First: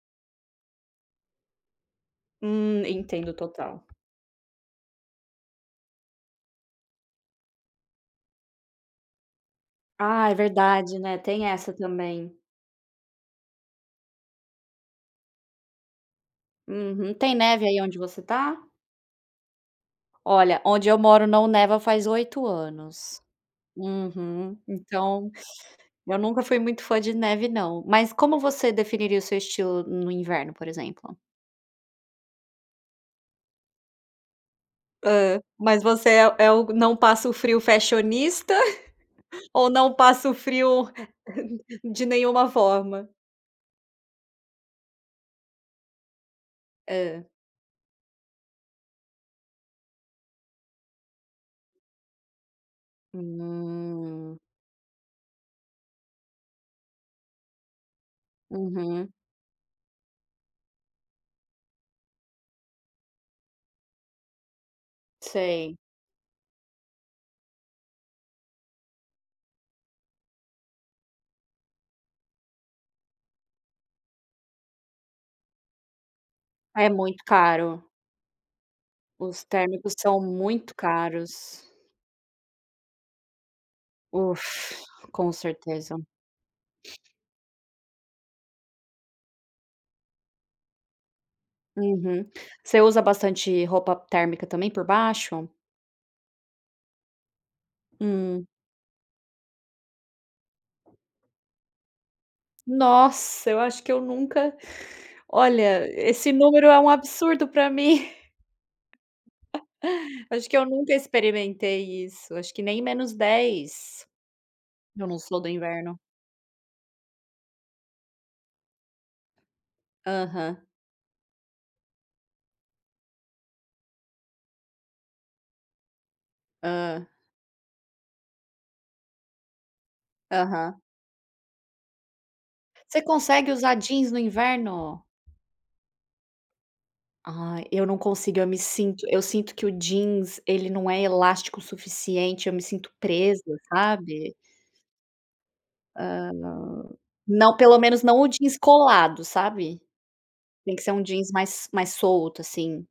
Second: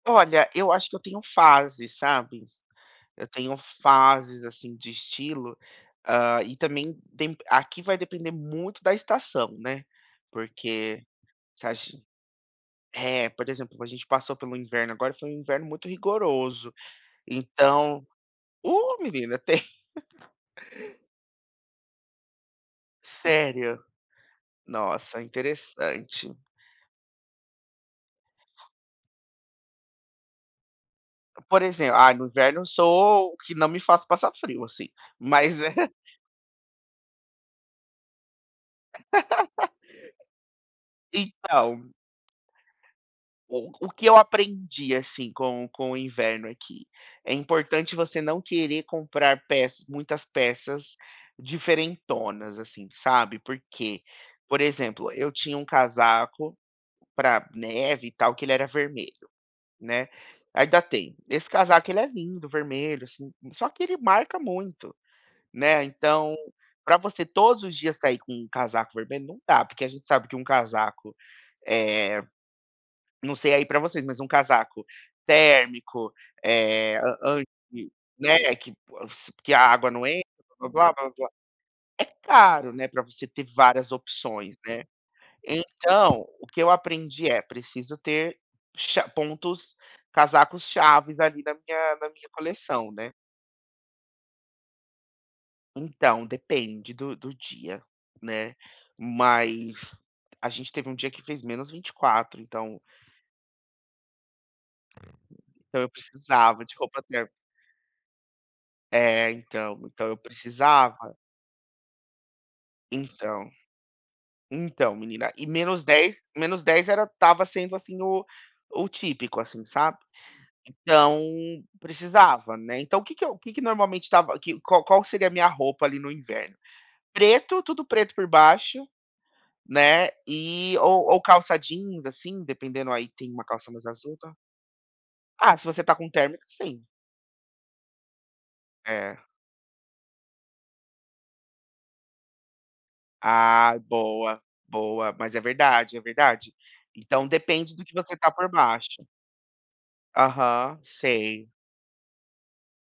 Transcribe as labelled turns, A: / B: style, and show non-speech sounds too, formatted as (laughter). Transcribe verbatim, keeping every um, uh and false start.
A: Olha, eu acho que eu tenho fases, sabe.
B: Hum,
A: Eu
B: entendo
A: tenho
B: total.
A: fases, assim, de estilo, ah, e também tem aqui vai depender muito da estação, né,
B: Ah, é verdade,
A: porque
B: né, tem
A: você
B: essa
A: acha
B: também.
A: é, por exemplo, a gente passou pelo inverno agora, foi um inverno muito rigoroso,
B: Uhum. Tem neve aí onde
A: então
B: você está?
A: ô menina, tem. (laughs)
B: Olha, onde eu moro não neva faz oito anos.
A: Sério?
B: Uhum.
A: Nossa,
B: Então eu
A: interessante.
B: nunca fui muito fã de neve não. Mas como você definiria o seu estilo no inverno, por exemplo?
A: Por exemplo ah, no inverno eu sou o que não me faço passar frio, assim,
B: Hã,
A: mas
B: mas
A: (chuckles) é
B: você é é o não passo frio fashionista (chuckles) ou
A: (laughs)
B: não passo frio (laughs)
A: Então
B: de nenhuma forma?
A: o que eu aprendi, assim, com com o inverno aqui,
B: Hã.
A: é importante você não querer comprar peça muitas peças diferentonas, assim, sabe, porque,
B: Hum.
A: por exemplo, eu tinha um casaco para neve, e tal, que ele era
B: Uhum.
A: vermelho, né, ainda tenho, esse casaco ele é lindo, vermelho assim, só que ele marca muito,
B: Sei.
A: né, então para você todos os dias sair com um casaco vermelho, não dá, porque a gente sabe que um casaco, eh, não sei aí para vocês, mas um casaco térmico,
B: É
A: eh,
B: muito
A: an
B: caro.
A: anti né, que (unintelligible)
B: Os
A: que a água
B: térmicos
A: não
B: são
A: entra,
B: muito
A: blá-blá-blá, blá-blá-blá,
B: caros.
A: é caro, né, para você ter várias opções, né.
B: Ufa, com certeza.
A: Então o que eu aprendi é, preciso ter cha pontos casacos-chaves, ali, na minha na minha
B: Uhum. Você
A: coleção,
B: usa
A: né.
B: bastante roupa térmica, também, por baixo?
A: Então, depende do do dia,
B: Hum.
A: né, mas a gente teve um dia que fez menos vinte e quatro, então
B: Nossa, eu acho que eu nunca,
A: Então
B: olha,
A: eu
B: esse
A: precisava
B: número
A: de
B: é um
A: roupa térmica.
B: absurdo para (chuckles) mim.
A: É
B: (laughs)
A: então, então eu
B: Acho que eu nunca
A: precisava.
B: experimentei isso, acho que nem menos
A: Então
B: dez.
A: Então
B: Eu não
A: menina,
B: sou
A: e
B: do
A: menos
B: inverno.
A: dez menos dez era estava sendo assim o o típico, assim, sabe,
B: Aham.
A: então precisava, né. Então o que que eu o que que normalmente estava que qual qual que seria a minha roupa, ali, no inverno?
B: Hã.
A: Preto, tudo preto por baixo, né, e
B: Aham.
A: ou ou calça jeans, assim, dependendo
B: Você
A: aí, tem uma
B: consegue
A: calça
B: usar
A: mais
B: jeans
A: azul,
B: no
A: tal.
B: inverno?
A: Ah, se você está com térmica, sim.
B: Ai, eu não consigo, eu me sinto eu
A: É.
B: sinto que o jeans, ele não é elástico suficiente, eu me sinto presa,
A: Ah,
B: sabe.
A: boa, boa. Mas é verdade, é
B: Hã,
A: verdade.
B: não.
A: Então
B: Não,
A: depende
B: pelo
A: do que
B: menos
A: você
B: não o
A: está por
B: jeans
A: baixo.
B: colado, sabe. Tem
A: Aham,
B: que ser um jeans
A: sei.
B: mais mais solto, assim.